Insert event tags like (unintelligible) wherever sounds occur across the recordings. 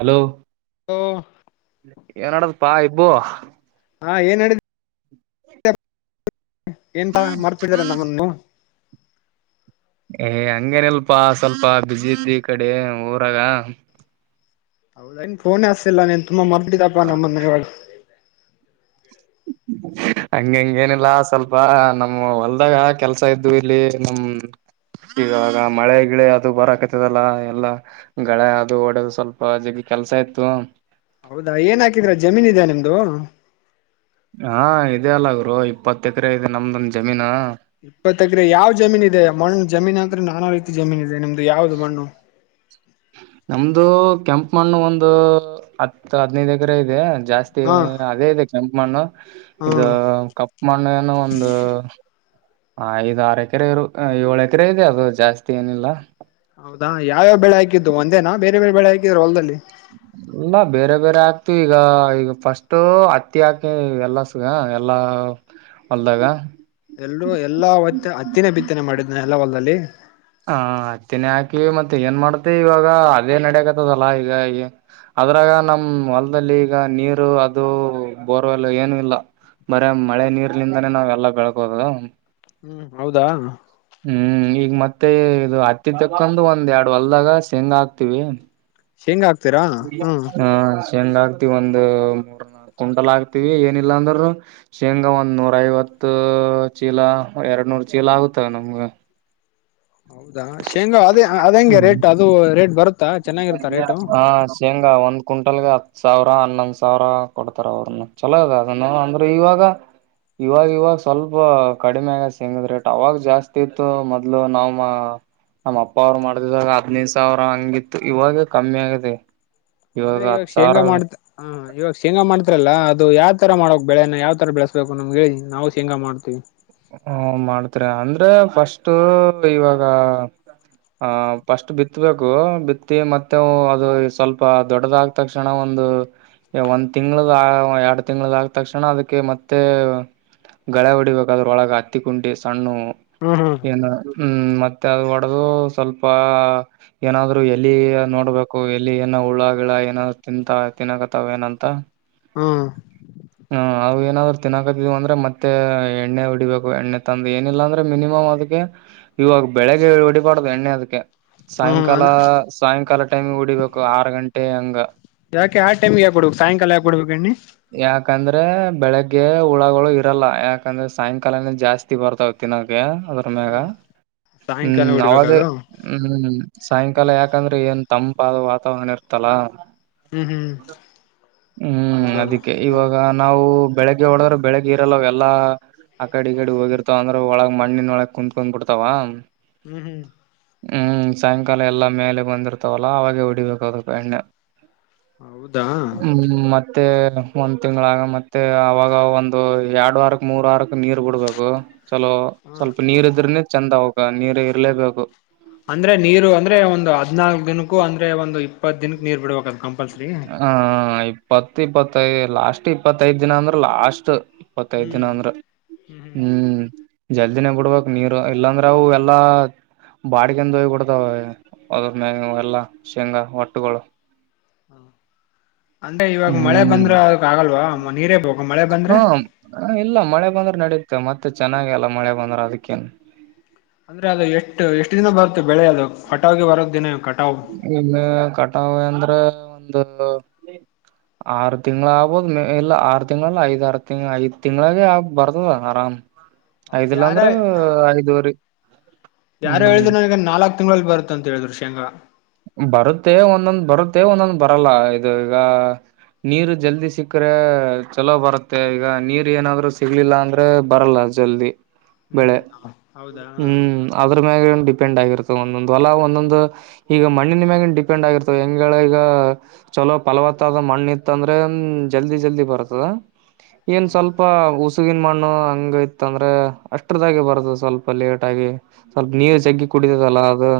Hello ಹ ಏನಡದ ಅಪ್ಪಾ ಇಬ್ಬು ಹಾ ಏನ್ ಹೇಳಿದ ಎನ್ ಪಾ ಮರ್ತಬಿಟಿದೀರಾ ನಮ್ಮನ್ನು ಏ ಹಂಗೇನಲ್ಪಾ ಸ್ವಲ್ಪ ಬಿಸಿ ಇದ್ದಿ ಈ ಕಡೆ ಊರಾಗ ಫೋನ್ ಹಚ್ಚಿಲ್ಲ ನೀನ್ ತುಂಬಾ ಮರ್ತಬಿಟ್ಟಿದಪ್ಪ ನಮ್ಮನ್ನು ಇವಾಗ ಹ ಹಂಗಂಗ ಏನಿಲ್ಲಾ ಸ್ವಲ್ಪ ನಮ್ ಹೊಲ್ದಾಗ ಕೆಲ್ಸ ಇದ್ದು ಇಲ್ಲಿ ನಿಮ್ಮ್ ಈಗಾಗ ಮಳೆ ಗಿಳೆ ಅದು ಬರಕತದಲ್ಲ ಎಲ್ಲ ಗಳ ಅದು ಓಡೋದು ಸ್ವಲ್ಪ ಜಗ ಕೆಲ್ಸ ಇತ್ತು ಹೌದಾ ಏನ್ ಹಾಕಿದ್ರ ಜಮೀನ್ ಇದ್ಯಾ ನಿಮ್ದು ಹಾ ಇದೆ ಅಲ ಗುರು ಇಪ್ಪತ್ತು ಎಕರೆ ಇದೆ ನಮ್ದುನು ಜಮೀನಾ ಇಪ್ಪತ್ತ ಎಕ್ರೆ ಯಾವ್ ಜಮೀನ್ ಇದೆ ಮಣ್ಣು ಜಮೀನ್ ಅಂದ್ರೆ ನಾನಾ ರೀತಿ ಜಮೀನ್ ಇದೆ ನಿಮ್ದು ಯಾವ್ದು ಮಣ್ಣು ನಮ್ದು ಕೆಂಪು ಮಣ್ಣು ಒಂದು ಹತ್ತು ಹದಿನೈದು ಎಕರೆ ಇದೆ ಜಾಸ್ತಿ ಹಾ ಮತ್ತ ಅದೇ ಇದೆ ಕೆಂಪು ಮಣ್ಣು ಹಾ ಇದು ಕಪ್ಪ ಮಣ್ಣು ಏನ ಒಂದು ಹ ಐದು ಆರು ಎಕರೆ ಇರು ಏಳು ಎಕರೆ ಇದೆ ಅದು ಜಾಸ್ತಿ ಏನಿಲ್ಲ ಹೌದಾ ಯಾವ್ಯಾವ ಬೆಳೆ ಹಾಕಿದ್ದು ಒಂದೇನಾ ಬೇರೆ ಬೇರೆ ಬೆಳೆ ಹಾಕಿದ್ರ ಹೊಲ್ದಲ್ಲಿ (inaudible) ಇಲ್ಲ ಬೇರೆ ಬೇರೆ ಆಕ್ತಿವಿ ಈಗ ಈಗ ಫಸ್ಟ್ ಅತ್ತಿ ಹಾಕಿ ಎಲ್ಲ ಸಗ ಎಲ್ಲಾ ಹೊಲ್ದಾಗ ಎಲ್ಲೂ ಎಲ್ಲಾ ಒತ್ತ ಹತ್ತಿನ ಬಿತ್ತನೆ ಮಾಡಿದ್ದ್ನ ಎಲ್ಲ ಹೊಲ್ದಲ್ಲಿ ಹಾ ಹತ್ತಿನೇ ಹಾಕಿವ ಮತ್ತೆ ಏನ್ ಮಾಡತಿ ಇವಾಗ ಅದೇ ನಡಕತದಲ್ಲಾ ಈಗ ಅದ್ರಾಗ ನಮ ಹೊಲದಲ್ಲಿ ಈಗ ನೀರು ಅದು ಬೋರ್ವೆಲ್ಲ ಏನು ಇಲ್ಲ ಬರ ಮಳೆ ನೀರ್ಲಿಂದನೇ ನಾವ್ ಎಲ್ಲಾ ಬೆಳಕೋದು ಹೌದಾ ಹ್ಮ್ ಈಗ ಮತ್ತೆ ಇದು ಹತ್ತಿ ತಕ್ಕೊಂಡ ಒಂದ್ ಎರಡ್ ಹೊಲ್ದಾಗ ಶೇಂಗ ಹಾಕ್ತಿವಿ ಶೇಂಗಾ ಆಕ್ತಿರಾ ಹ ಶೇಂಗ ಆಗ್ತಿವಿ ಒಂದ ಕುಂಟಲ್ ಆಗ್ತಿವಿ ಏನಿಲ್ಲಾ ಅಂದ್ರರು ಶೇಂಗಾ ಒಂದು ನೂರ ಐವತ್ತು ಚೀಲ ಎರಡು ನೂರು ಚೀಲ ಆಗುತ್ತವೆ ನಮ್ಗ ಹೌದಾ ಶೇಂಗಾ ಅದೇ ಅದ ಹೆಂಗೆ ಹ್ಮ್ ರೇಟ್ ಅದು ರೇಟ್ ಬರುತ್ತಾ ಚೆನ್ನಾಗಿರುತ್ತಾ ರೇಟು ಸೇಂಗಾ ಒಂದು ಕ್ವಿಂಟಲ್ಗೆ ಹತ್ ಸಾವಿರ ಹನ್ನೊಂದ್ ಸಾವಿರ ಕೊಡ್ತಾರ ಅವ್ರನ್ನ ಚಲೋ ಅದ ಅದನ್ನ ಅಂದ್ರೆ ಇವಾಗ ಇವಾಗ ಇವಾಗ ಸ್ವಲ್ಪ ಕಡಿಮೆ ಆಗ ಸೆಂಗದ್ ರೇಟ್ ಅವಾಗ ಜಾಸ್ತಿ ಇತ್ತು ಮೊದ್ಲು ನಮ್ ನಮ್ಮ ಅಪ್ಪ ಅವ್ರು ಮಾಡ್ದಿದಾಗ ಹದ್ನೈದು ಸಾವಿರ ಹಂಗಿತ್ತು ಇವಾಗ ಕಮ್ಮಿ ಆಗದೆ ಇವಾಗ ಹತ್ ಸಾವಿರ ಹಾ ಇವಾಗ ಶೇಂಗಾ ಮಾಡ್ತಿರಲ್ಲ ಅದು ಯಾವ ತರ ಮಾಡಕ್ ಬೆಳೆನ ಯಾವ್ ತರ ಬೆಳೆಸ್ಬೇಕು ನಮ್ಗೆ ಹೇಳಿ ನಾವು ಶೇಂಗಾ ಮಾಡ್ತೀವಿ ಹ್ಮ ಮಾಡ್ತರಿ ಅಂದ್ರೆ ಫಸ್ಟ್ ಇವಾಗ ಹ ಫಸ್ಟ್ ಬಿತ್ತಬೇಕು ಬಿತ್ತಿ ಮತ್ತೆ ಅವು ಅದು ಸ್ವಲ್ಪ ದೊಡ್ಡದಾಗ್ ತಕ್ಷಣ ಒಂದು ಒಂದ್ ತಿಂಗ್ಳ ಎರಡ್ ತಿಂಗ್ಳದ ಆಗ್ ತಕ್ಷಣ ಅದಕ್ಕೆ ಮತ್ತೆ ಗಳೆ ಹೊಡಿಬೇಕ ಅದ್ರ ಒಳಗ ಹತ್ತಿ ಕುಂಟಿ ಸಣ್ಣವು ಹ್ಮ್ ಏನುರ ಹ್ಮ್ ಮತ್ತೆ ಅದು ಹೊಡೆದು ಸ್ವಲ್ಪ ಏನಾದ್ರು ಎಲ್ಲಿ ನೋಡ್ಬೇಕು ಎಲ್ಲಿ ಏನ ಉುಳ್ಳ ಗಿಳ ಏನಾದ ತಿಂತ ತಿನ್ಕತ್ತಾವ ಏನಂತ ಹ್ಮ ಹ್ಮ ಅವು ಏನಾದ್ರು ತಿನ್ನಾಕತವಿ ಅಂದ್ರೆ ಮತ್ತೆ ಎಣ್ಣೆ ಹೊಡಿಬೇಕು ಎಣ್ಣೆ ತಂದು ಏನಿಲ್ಲ ಅಂದ್ರೆ ಮಿನಿಮಮ್ ಅದಕ್ಕೆ.... ಇವಾಗ ಬೆಳಗ್ ಹೊಡಿಬಾರ್ದು ಎಣ್ಣೆ ಅದಕ್ಕೆ ಹ್ಮ್ ಸಾಯಂಕಾಲ ಅಂದ್ರ ಸಾಯಂಕಾಲ ಟೈಮಿ ಹೋಡಿಬೇಕು ಆರು ಗಂಟೆ ಹಂಗ ಯಾಕೆ ಆ ಟೈಮಿಗೆ ಆಗ್ಬಬೇಕು ಸಾಯಂಕಾಲ ಯಾಕೆ ಹೂಡಿಬೇಕು ಎಣ್ಣಿ ಯಾಕಂದ್ರೆ ಬೆಳಿಗ್ಗೆ ಹುಳಗಳು ಇರಲ್ಲ ಯಾಕಂದ್ರೆ ಸಾಯಂಕಾಲನ ಜಾಸ್ತಿ ಬರ್ತ ತಿ ನಂಗೆ (inaudible) ಗ ಹ್ಮ್ ಸಾಯಂಕಾಲ ಹ್ಮ್ ಅವಾಗೇ ಹೊಡಿಬೇಕದು ಹ್ಮ್ ಸಾಯಂಕಾಲ ಹ್ಮ್ ಯಾಕಂದ್ರೆ ಏನ್ ತಂಪಾದ ವಾತಾವರಣ ಇರತಲ್ಲ ಹ್ಮ್ ಹ್ಮ್ ಹ್ಮ್ ಹೌದದು ಅದಿಕ್ಕೆ ಹ್ಮ್ ಇವಾಗ ನಾವು ಬೆಳಿಗ್ಗೆ ಹೊಡದರ ಬೆಳಿಗ್ಗೆ ಇರಲ್ಲ ಎಲ್ಲಾ ಆ ಕಡೆ ಈ ಕಡೆ ಹೋಗಿರ್ತಾವ ಅಂದ್ರ ಒಳಗ್ ಮಣ್ಣಿನ ಒಳಗ್ ಕುತ್ಕೊಂಡ್ ಬಿಡ್ತಾವ ಹ್ಮ್ ಹ್ಮ್ ಸಾಯಂಕಾಲ ಎಲ್ಲ ಮೇಲೆ ಬಂದಿರ್ತಾವಲ್ಲ ಅವಾಗೆ ಹೊಡಿಬೇಕ ಅದಕ್ ಎಣ್ಣೆ ಹೌದಾ ಹ್ಮ್ ಮತ್ತೆನೆ.. ಒಂದ್ ತಿಂಗಗಳಾಗ ಮತ್ತೆ ಅವಾಗ ಒಂದು ಎರಡು ವಾರಕ್ ಮೂರ್ ವಾರಕ್ ನೀರ್ ಬಿಡ್ಬೇಕು ಹಲೋ ಹ ಸ್ವಲ್ಪ ನೀರ್ ಇದ್ರನ ಚೆಂದ ಅವಕ ನೀರ್ ಇರ್ಲೇಬೇಕು ಅಂದ್ರೆ ನೀರು ಅಂದ್ರೆ ಒಂದು ಹದ್ನಾಲ್ಕ್ ದಿನಕ್ಕೂ ಅಂದ್ರೆ ಒಂದು ಇಪ್ಪತ್ ದಿನಕ್ಕ ನೀರ್ ಬಿಡ್ಬೇಕ ಕಂಪಲ್ಸರಿ ಹ ಇಪ್ಪತ್ ಇಪ್ಪತ್ತೈದು ಲಾಸ್ಟ್ ಇಪ್ಪತ್ತೈದ ದಿನ ಅಂದ್ರೆ ಲಾಸ್ಟ್ ಇಪ್ಪತ್ತೈದ್ ದಿನ ಹ್ಮ್ ಅಂದ್ರ ಹ್ಮ್ ಜಲ್ದಿನೇ ಬಿಡ್ಬಕ್ ನೀರು ಇಲ್ಲಾಂದ್ರೆ ಅವು ಎಲ್ಲಾ... ಬಾಡಿಗೆಂದಯ್ ಬಿಡ್ತಾವ ಅದ್ರ ಮೇವ ಎಲ್ಲ ಶೇಂಗಾ ಹೊಟ್ಟುಗಳು ಅಂದ್ರೆ ಇವಾಗ ಮಳೆ ಹ್ಮ್ ಬಂದ್ರೆ ಅದಕ್ ಆಗಲ್ವಾ ನೀರೇ ಬೋಗಮ್ಮ ಹ್ಮ ಇಲ್ಲ ಮಳೆ ಬಂದ್ರೆ ನಡುತ್ತೆ ಮತ್ತೆ ಚೆನ್ನಾಗ ಅಲ್ಲ ಮಳೆ ಬಂದ್ರೆ ಅದಕ್ಕೇನ್ ಅಂದ್ರೆ ಅದು ಎಷ್ಟು ಎಷ್ಟು ದಿನ ಬರುತ್ತೆ ಬೆಳೆ ಅದು ಕಟಾವಗೆ ಬರೋ ದಿನೇ ಕಟಾವ ಈಗ ಕಟಾವೆ ಅಂದ್ರೆ ಒಂದು ಆರು ತಿಂಗಳ ಆಗ್ಬೋದು ಮ ಇಲ್ಲ ಆರು ತಿಂಗಳ ಐದ್ ಆರು ತಿ ಐದು ತಿಂಗಳ ಆಗ್ ಬರ್ತ ಆರಾಮ್ ಐದಿಲ್ಲ ಯಾರ ಅಂದ್ರ ಐದುವರಿ ಯಾರು ಹ್ಮ್ ಹೇಳಿದ್ರು ನನಗೆ ನಾಲ್ಕ್ ತಿಂಗಳಲ್ಲಿಲ್ ಬರುತ್ತ ಅಂತ ಹೇಳಿದ್ರು ಶೇಂಗಾ ಬರುತ್ತೆ ಒಂದೊಂದ್ ಬರುತ್ತೆ ಒಂದೊಂದ್ ಬರಲ್ಲ ಇದು ಈಗ ನೀರು ಜಲ್ದಿ ಸಿಕ್ಕ್ರೆ ಚಲೋ ಬರುತ್ತೆ ಈಗ ನೀರ್ ಏನಾದ್ರರು ಸಿಗ್ಲಿಲ್ಲ ಅಂದ್ರೆ ಬರಲ್ಲ.... ಜಲ್ದಿ ಬೆಳೆ ಹ್ಮ್ ಹೌದಾ ಹ ಹ್ಮ್ ಅದ್ರ ಮ್ಯಾಗ ಡಿಪೆಂಡ್ ಆಗಿರುತ್ತೆ ಒಂದೊಂದು ಅಲ್ಲ ಒಂದು ಹೋಲ ಒಂದೊಂದು. ಈಗ ಮಣ್ಣಿನ ಮ್ಯಾಗನ್ ಡಿಪೆಂಡ್ ಆಗಿರ್ತವೆ ಹೆಂಗ್ಗಳ ಈಗ ಚಲೋ ಫಲವತ್ತಾದ ಮಣ್ಣ ಇತ್ತ ಅಂದ್ರೆ ಜಲ್ದಿ ಜಲ್ದಿ ಬರ್ತದ ಏನ್ ಹ್ಮ್ ಸ್ವಲ್ಪ ಉಸ ಈಗನ್ ಮಣ್ಣು ಹಂಗ ಇತ್ ಅಂದ್ರೆ ಅಷ್ಟ್ರದಾರಾಗ ಬರುದು ಸ್ವಲ್ಪ ಲೇಟ್ ಆಗಿ... ಸ್ವಲ್ಪ ನೀರು ಜಗ್ಗಿ ಕುಡಿದದಲ್ಲಾ ಅದು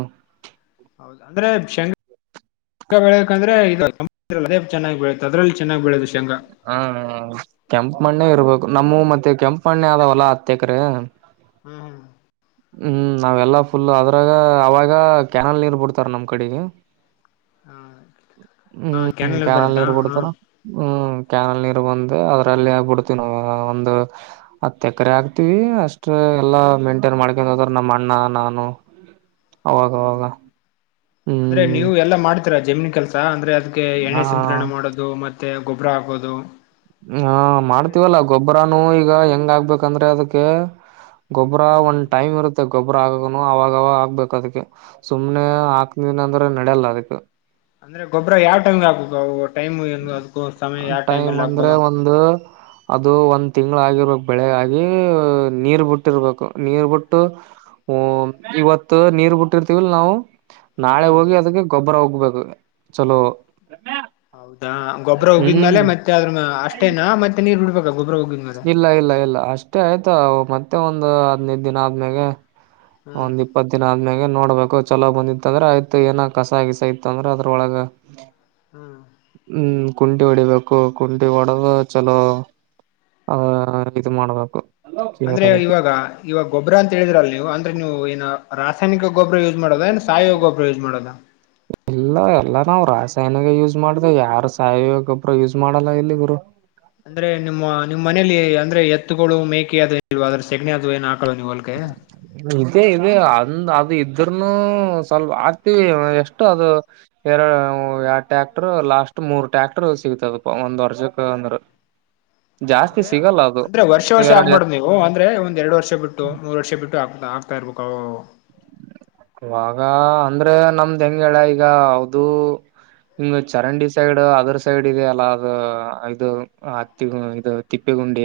ಹೌದ ಅಂದ್ರೆ ಶಂ ಶೇಂಗಾ ಬೆಳಂದ್ರೆ ಇದು ಚೆನ್ನಾಗಿ ಬೆಳೆ ಅದ್ರಲ್ಲಿ ಚೆನ್ನಾಗಿ ಬೆಳದು ಶೇಂಗಾ ಹ್ಮ ಕೆಂಪು ಮಣ್ಣೆ ಇರ್ಬೇಕು ನಮ್ಮ ಮತ್ತೆ ಕೆಂಪ ಮಣ್ಣೆ ಅದಾವಲ್ಲಾ ಹತ್ತಕ್ರ ಹ್ಮ್ ಹ್ಮ ಹ್ಮ್ ನಾವೆಲ್ಲಾ ಫುಲ್ ಅದ್ರಾಗ ಅವಾಗ ಕ್ಯಾನಲ್ ನೀರ್ ಬಿಡ್ತಾರ ನಮ್ ಕಡೆಗಿ ಹ್ಮ್ ಹ ಹಾ ಹ್ಮ್ ಕ್ಯಾನಲ್ ಕೆನಾಲ್ ಬರುತ್ತಾ ನೀರು ಹಾ ಬಿಡ್ತಾರ ಹ್ಮ್ ಕ್ಯಾನಲ್ ನೀರು ಬಂದು ಅದ್ರಲ್ಲಿ ಆ ಬಿಡ್ತೀವಿ ನಾವು ಒಂದು ಹತ ಎಕರೆ ಹಾಕ್ತಿವಿ ಅಷ್ಟ್ ಎಲ್ಲಾ ಮೇಂಟೈನ್ ಮಾಡ ಯಾದ್ರ ನಮ್ಮ ಅಣ್ಣ ನಾನು ಹ್ಮ್ ಅವಾಗವಾಗ ಅಂದ್ರೆ ಹ್ಮ್ ನೀವು ಎಲ್ಲಾ ಮಾಡ್ತೀರಾ ಜಮೀನ್ ಕೆಲ್ಸ ಅಂದ್ರೆ ಅದ್ಕೆ ಹಾ ಎಣ್ಣೆ ಸಿಂಪಡಣೆ ಮಾಡೋದು ಇದು ಮತ್ತೆ ಗೊಬ್ಬರ ಹಾಕೋದು ಹಾ ಅಂದ್ರೆ ಮಾಡ್ತೀವಲ್ಲ ಗೊಬ್ಬರನು ಈಗ ಹೆಂಗ ಆಗ್ಬೇಕಂದ್ರೆ ಅದಕ್ಕೆ ಗೊಬ್ರ ಹ್ಮ್ ಒಂದ್ ಟೈಮ್ ಇರುತ್ತೆ ಗೊಬ್ಬ್ರ ಆಗನು ಅವಾಗವಾಗ ಆಗ್ಬೇಕು ಅದಕ್ಕೆ ಸುಮ್ನೆ ಅದ ದಿನ ಅಂದ್ರೆ ನಡೆಯಲ್ಲ ಅದಕ್ಕೇ ಅಂದ್ರೆ ಗೊಬ್ರರ ಯಾವ ಟೈಮ್ಗೆ ಹಾಕಬೇಕು ಯಾವ ಟೈಮ್ ಅದಕ್ಕು ಸಮಯ ಯಾವ ಟೈಮ್ ಟೈಮಲ್ಲಿ ಅಂದ್ರೆ ಹಾಕಬಹುದು ಒಂದು ಅದು ಒಂದ್ ತಿಂಗಳ ಆಗಿರ್ಬೇಕ್ ಬೆಳೆಗಾಗಿ ನೀರ್ ಬಿಟ್ಟಿರ್ಬೇಕು ನೀರ್ ಬಿಟ್ಟು ಹ ಇವತ್ತು ನೀರ್ ಬಿಟ್ಟಿರ್ತೀವಲ್ ನಾವು ನಾಳೆ ಹ್ಮ್ ಹೋಗಿ ಅದಕ್ಕೆ ಗೊಬ್ಬರ ಉಗಬೇಕು ಚಲೋ ಹೌದಾ ಗೊಬ್ಬರ ಉಗಿದ್ಮೇಲ್ ಹ್ಮ್ ಮತ್ತೆ ಅ್ರ ಅಷ್ಟೇನ ಮತ್ತೆ ನೀರ್ ಬಿಡ್ಬೇಕ ಗೊಬ್ಬರ ಉಗಿದ ಇಲ್ಲ ಇಲ್ಲ ಇಲ್ಲ ಅಷ್ಟೇ ಆಯ್ತಾ ಮತ್ತೆ ಒಂದು ಹದ್ ನೈದು ದಿನ ಆದ್ಮೇಲೆ ಹ್ಮ್ ಒಂದ್ ಇಪ್ಪತ್ ದಿನ ಆದ್ಮ್ಯಾಗ ನೋಡ್ಬೇಕು ಚಲೋ ಬಂದಿತ್ತ ಅಂದ್ರೆ ಆಯ್ ಏನ ಕಸಾ ಗಿಸಾ ಇತ್ತ ಅಂದ್ರೆ ಅದ್ರೊಳಗ ಹ್ಮ್ ಹ್ಮ್ ಕುಂಟಿ ಹೊಡಿಬೇಕು ಕುಂಠಿ ಹೊಡೆದು ಚಲೋ ಆಹ ಇದು ಮಾಡ್ಬೇಕು ಅಂದ್ರೆ ಕೇರ್ ಇವಾಗ ಇವಾಗ ಗೊಬ್ಬ್ರಾ ಅಂತ ಹೇಳಿದ್ರಲ್ ನೀವು ಅಂದ್ರೆ ನೀವು ಏನ ರಾಸಾಯನಿಕ ಗೊಬ್ಬರ ಯೂಸ್ ಮಾಡೋದ ಸಾಯಿ ಗೊಬ್ಬರ ಯೂಸ್ ಮಾಡೋದಾ ಇಲ್ಲ ಎಲ್ಲ ನಾವು ರಾಸಾಯನಗ ಯೂಸ್ ಮಾಡ್ದ ಯಾರು ಸಾಯ ಗೊಬ್ಬರು ಯೂಸ್ ಮಾಡಲ್ಲ ಇಲ್ಲಿ ಗುರು ಅಂದ್ರೆ ನಿಮ್ಮ ನಿಮ್ಮ್ ಮನಲಿ ಅಂದ್ರೆ ಎತ್ತುಗಳು ಮೇಕೆ ಅದು ಇಲ್ ಅ್ರ ಸೆಗಣಿ ಅದು ಏನ್ ಹಾಕಲ್ ನೀವು ಹೊಲಕ್ಕೆ ಇದೇ ಇದೆ ಅಂದ ಅದು ಇದ್ರನು ಸ್ವಲ್ಪ ಹಾಕತಿವಿ ಎಷ್ಟು ಅದು ಎರಡು ಎ ಟ್ಯಾಕ್ಟರ್ ಲಾಸ್ಟ್ ಮೂರ್ ಟ್ಯಾಕ್ಟರ್ ಸಿಗ್ತದ ಒಂದ್ ವರ್ಷಕ್ಕೆ ಅಂದ್ರ ಜಾಸ್ತಿ ಸಿಗಲ್ಲ ಅದು ಎರಡು ಎತ್ತು ಓಹ ಅಂದ್ರೆ ಒಂದ್ ಎರಡು ವರ್ಷ ಬಿಟ್ಟು ಮೂರು ವರ್ಷ ಬಿಟ್ಟು ಹಾಕ್ತಾ ಇರ್ಬೇಕು ಅವಾಗವಾಗ ಇವಾಗ ಅಂದ್ರೆ ನಮ್ದ್ ಹೆಂಗಗೆಳ ಈಗ ಅದು ಹಂಗ ಚರಂಡಿ ಸೈಡ್ ಅದ್ರ ಸೈಡ್ ಇದೆ ಅಲ್ಲ ಅದು ಇದು ಹತ್ತಿ ಇದು ತಿಪ್ಪೆಗುಂಡಿ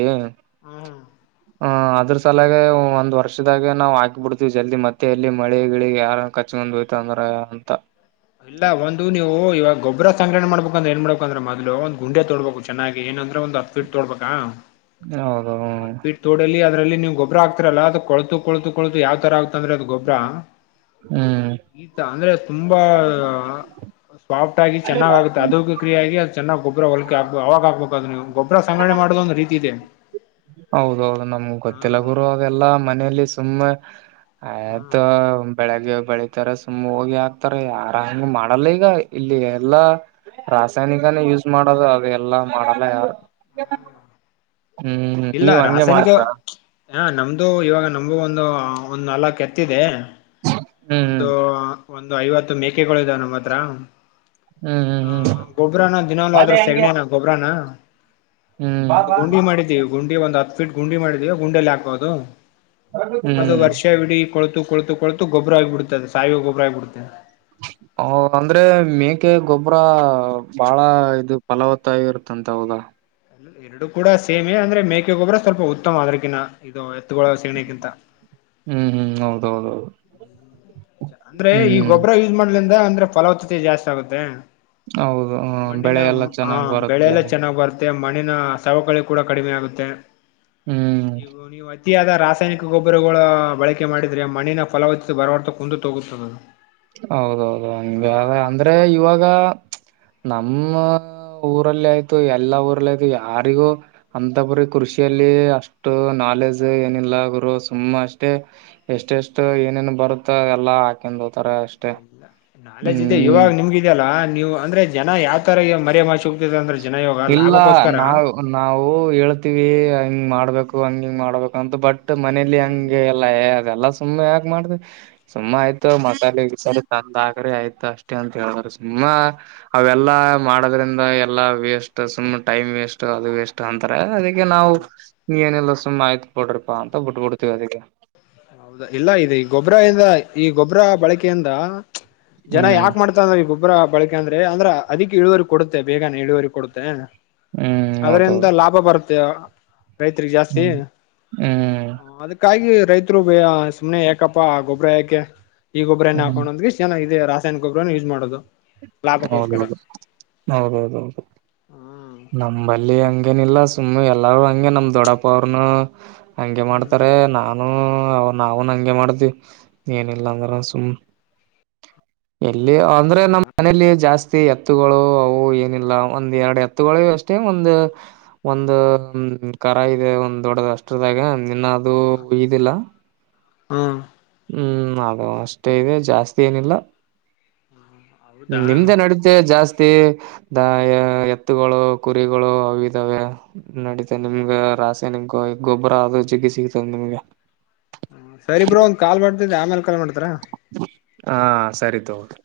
ಹ್ಮ್ ಹ ಅದ್ರ ತಲಾಗ ಒಂದ್ ವರ್ಷದಾಗ ನಾವು ಹಾಕಿ ಬಿಡ್ತೀವಿ ಜಲ್ದಿ ಮತ್ತೆ ಎಲ್ಲಿ ಹಳಿಗಳಿಗೆ ಯಾರ ಕಚ್ಕೊಂಡ್ ಹೋಯ್ತಂದ್ರ ಅಂತ ಇಲ್ಲ ಒಂದು ನೀವು ಇವಾಗ ಗೊಬ್ಬರ ಸಂಗ್ರಣೆ ಮಾಡ್ಬೇಕಂದ್ರೆ ಏನ್ ಮಾಡ್ಬೇಕ ಅಂದ್ರೆ ಮೋದ್ಲು ಒಂದ್ ಗುಂಡೆ ತೋಡ್ಬೇಕು ಚೆನ್ನಾಗಿ ಏನಂದ್ರೆ ಒಂದು (unintelligible) (unintelligible) ತೋಡ ಅದ್ರಲ್ಲಿ ನೀವು ಗೊಬ್ಬರ ಆಕ್ತರಲ್ಲ ಅದು ಕೊಳು ಕೊಳತು ಕೊಳತು ಯಾವ ತರ ಆಗ್ ಅಂದ್ರೆ ಅದು ಗೊಬ್ಬರ ಹ್ಮ್ ಈ ಅಂದ್ರೆ ತುಂಬಾ ಸಾಫ್ಟ್ ಆಗಿ ಚೆನ್ನಾಗ್ ಆಗುತ್ತೆ ಅದ ಕ್ರಿಯ ಆಗಿ ಚೆನ್ನಾಗಿ ಗೊಬರ ಹೊಲಕೆ ಆಗ್ ಅವಾಗ ಆಗ್ಬೇಕು ಅದು ನೀ ಗೊಬರ ಸಂಗ್ರಣೆ ಮಾಡೋ ಒಂದು ರೀತಿ ಇದೆ ಹೌದೌದು ನಮ್ಗೆ ಹಾ ಗೊತ್ತಿಲ್ಲ ಗುರುವ ಹಾಗೆಲ್ಲ ಮನೆಯಲ್ಲಿ ಸುಮ್ಮನೆ ಹಾ ಆಯತ ಬೆಳಗ್ಗೆ ಬೆಳಿತಾರೆ ಸುಮ್ ಹೋಗಿ ಹಾಕ್ತಾರ ಆರಂಗ ಮಾಡಲ್ಲ ಈಗ ಇಲ್ಲಿ ಎಲ್ಲಾ ರಾಸಾಯನಿಕನ ಯೂಸ್ ಮಾಡೋದು ಅದು ಎಲ್ಲ ಮಾಡಲ್ಲ ಯಾರು ಹ್ಮ್ ಇಲ್ಲ ನೀವ್ ಹಂಗೆ ರಾಸಾಯನಿಕ ಮಾಡ್ತೀರಾ ಹ ನಮ್ದು ಇವಾಗ ನಮು ಒಂದು ಒಂದು್ ನಲ್ಕ್ ಎತ್ತಿದೆ ಹ್ಮ್ ಒಂದು ಹ್ಮ್ ಒಂದು ಐವತ್ತು ಮೇಕೆಗಳು ಇದಾವೆ ನಮ್ಮ ಹತ್ರ ಹ್ಮ್ ಹ್ಮ್ ಹ ಹ್ಮ್ ಗೊಬ್ಬ್ರನ ದಿನಲು ಅದ್ರ ಸೆಗಣನ ಗೊಬ್ಬ್ರಾನ ಒಂದು ಹ್ಮ್ ಗುಂಡಿ ಮಾಡಿದ್ದೀವಿ ಗುಂಡಿ ಒಂದು್ ಹತ್ತು ಗುಂಡಿ ಮಾಡಿದೀವ ಗುಂಡೆಲ್ಲ ಹಾಬಹದು ಹ್ಮ್ ಅದು ಹ್ಮ್ ವರ್ಷವಿಡ ಕೊತು ಕೊತು ಕೊತು ಗೊಬ್ರಗಬಿಡ್ತದೆ ಸಾಯಿಗೆ ಗೊಬ್ಬರಗಬಿಡ್ದೆ ಹ ಅಂದ್ರೆ ಮೇಕೆ ಗೊಬ್ಬರ ಬಾಳ ಇದು ಫಲವತ್ತಗರುತ್ತಂತ ಹೌದಾ ಎರಡು ಕೂಡ ಸೇಮೆ ಅಂದ್ರೆ ಮೇಕೆ ಗೊಬ್ರ ಸ್ವಲ್ಪ ಉತ್ತಮ ಅದ್ರಕಿಂತ ಇದು ಎತ್ತುಗಳ ಸೇಮಗಿಂತ ಹ್ಮ್ ಹ್ಮ್ ಹೌದೌದೌದು ಅಂದ್ರೆ ಈ ಹ್ಮ್ ಗೊಬ್ಬರ ಯೂಸ್ ಮಾಡ್ಲಿಂದ ಅಂದ್ರೆ ಫಲವತ್ತತೆ ಜಾಸ್ತಿ ಆಗುತ್ತೆ ಹೌದು ಹ ಮಣ್ಣಿನ ಬೆಳೆ ಎಲ್ಲ ಹ ಚೆನ್ನಾಗ್ ಬರುತ್ತೆ ಬೆಳೆಲ್ಲ ಚೆನ್ನಾಗ್ ಬರ್ತದೆ ಮ ಮಣಿನ ಸವಕಳಿ ಕೂಡ ಕಡಿಮೆ ಆಗುತ್ತೆ ಹ್ಮ್ ಇವು ನೀವು ರೀತಿಯಾದ ರಾಸಾಯನಿಕ ಗೊಬ್ಬರಗಳ ಬಳಕೆ ಮಾಡಿದ್ರೆ ಮಣ್ಣಿನ ಫಲವ ಬರವರ್ತ ಕುಂದು ತೋಗುತ್ತೆ ನಾನು ಹೌದೌದು ಹಂಗಗೆ ಅಂದ್ರೆ ಇವಾಗ ನಮ್ಮ ಊರಲ್ಲಿ ಆಯ್ತು ಎಲ್ಲಾ ಊರಲ್ಲಿ ಆಯ್ತು ಯಾರಿಗೂ ಅಂತ ಬ್ರ ಕೃಷಿಯಲ್ಲಿ ಅಷ್ಟು ನಾಲೆಜ್ ಏನಿಲ್ಲ ಗುರು ಸುಮ್ಮ ಅಷ್ಟೇ ಎಷ್ಟ ಎಷ್ಟು ಏನೇನ್ ಬರುತ್ತ ಎಲ್ಲಾ ಹಾಕೊಂಡ್ ಹೋತಾರ ಅಷ್ಟೇ ಎಲ್ಲ ನಾಲೆಜ್ ಇದೆ ಹ್ಮ್ ಇವಾಗ ನಿಮ್ಗ ಇದ ಅಲ್ಲಾ ನೀವು ಅಂದ್ರೆ ಜನ ಯಾವ್ ತರ ಮರಮಚು ಅಂದ್ರೆ ಜನ ಯಾಗ ಇಲ್ಲ ಲಾಭಕೋಸ್ಕರ ನಾವ್ ನಾವು ಹೇಳ್ತೀವಿ ಹಂಗ ಮಾಡ್ಬೇಕು ಹಂಗ ಹಿಂಗ ಮಾಡ್ಬೇಕು ಅಂತ ಬಟ್ ಮನೇಲಿ ಹ್ಮ್ ಹಗೆ ಎಲ್ಲ ಲ್ಲ ಅದೆಲ್ಲಾ ಸುಮ್ಮ್ ಯಾಕ ಮಾಡ್ದ ಸುಮ್ಮ ಆಯ್ತು ಮಸಾಲ ಈ ಸರಿ ತಂದ ಆಕ್ರಿ ಆಯ್ತು ಅಷ್ಟೇ ಅಂತ ಹೇಳಿದರು ಸುಮ್ಮ ಅವೆಲ್ಲಾ ಮಾಡೋದ್ರಿಂದ ಎ ಎಲ್ಲ ವೇಸ್ಟ್ ಸುಮ್ ಟೈಮ್ ವೇಸ್ಟ್ ಅದು ವೇಸ್ಟ್ ಅಂತಾರೆ ಅದಕ್ಕೆ ನಾವು ನೀ ಏನೆಲ್ಲ ಸು್ ಆಯ್ತ್ ಬಿಡ್ರಿಪ್ಪ ಅಂತ ಬಿಟ್ಬ ಬಿಡ್ತೀವಿ ಅದಿಗೆ ಹೌದಾ ಇಲ್ಲ ಇದು ಈ ಗೊಬ್ಬ್ರ ಇಿಂದ ಈ ಗೊಬ್ಬ್ರ ಬಳಕೆಯಿಂದ ಜನ ಹ್ಮ್ ಯಾಕ ಮಾಡ ಮಾಡ್ತ ಅಂದ್ರ ಈ ಗೊಬ್ಬ್ರ ಬಳಕೆ ಅಂದ್ರೆ ಅಂದ್ರ ಅದಿಕ್ ಇಳುವರಿ ಕೊಡೆ ಬೇಾನ ಇಳುವರಿ ಕೊಡುತ್ತೆ ಹ್ಮ್ ಅದರಿಂದ ಹೌದೌದು ಲಾಭ ಬರುತ್ತೆ ರೈತರಿಗೆ ಜಾಸ್ತಿ ಹ್ಮ್ ಹ್ಮ್ ಾಗಿ ರೈತರು ಸುಮ್ಮನೆ ಯಾಕಪ್ಪ ಗೊಬ್ರರ ಯಾಕೆ ಈ ಗೊಬರನ ಹ್ಮ್ ಹಾಕೊಂಡುೋದ್ ಚೆ ಇದೆ ರಾಸಾಯನಿಕೊಬ್ಬರನ ಯೂಸ್ ಮಾಡೋದು ಲಾಭಕ್ಕೋಸ್ಕರ ಹೌದೌದು ಹೌದದು ಹದುದು ಹ್ಮ್ ನಮಲ್ಲಿ ಹಂಗೇನ ಇಿಲ್ಲಾ ಸುಮ್ಮನೆ ಎಲ್ಲಾರೂ ಹಗೆ ನಮ್ ದೊಡ್ಡಪ್ಪ ಅವ್ರನು ಹಂಗೆ ಹ್ಮ್ ಮಾಡ್ತಾರೆ ನಾನು ಅವ ನಾವನ್ ಹಗೆ ಮಾಡ್ದವಿ ಏನಿಲ್ಲ ಅಂದ್ರ ಸುಮ್ ಎಲ್ಲಿ ಅಂದ್ರೆ ಹೌದಾ ನಮ್ಮ್ ಮನಲಿ ಜಾಸ್ತಿ ಎತ್ತುಗಳು ಅವು ಏನಿಲ್ಲ ಒಂದ್ ಎರಡು ಎತ್ತು ತಗೊಳ್ಳ ಅಷ್ಟೇ ಒಂದ ಒಂದ ಕರ ಇದೆ ಒಂದ್ ದೊಡ್ಡದ್ ಅಷ್ಟರದಾಗ ನಿನ್ನ ಅದು ಇದಿಲ್ಲ ಹ್ಮ್ ಹ್ಮ್ ಅದು ಅಷ್ಟೇ ಇದೆ ಜಾಸ್ತಿ ಏನಿಲ್ಲ ಹ್ಮ ಹೌದಾ ನಿಮ್ದೆ ನಡಿದ. ತ್ತೆ ಜಾಸ್ತಿ ದ ಎತ್ತುಗಳು ಕುರಿಗಳು ಅವ ಇದಾವೆ. ನಡೀತ ನಿಮ್ಗ ರಾಸಾಯನಿಕ ಗೊಬ್ಬರ ಅದು ಜಗ್ಗಿ ಸಿಗ್ತದ ನಿಮ್ಗೆ. ಸರಿಬ್ರೋ ಒಂದ್ ಕಾಲ್ ಮಾಡ್ತಿದ್ದೆ ಆಮೇಲೆ ಕಾಲ್ ಮಾಡ್ತಿರಾ. ಹಾ ಸರಿ ತಗೊಳ್ರಿ.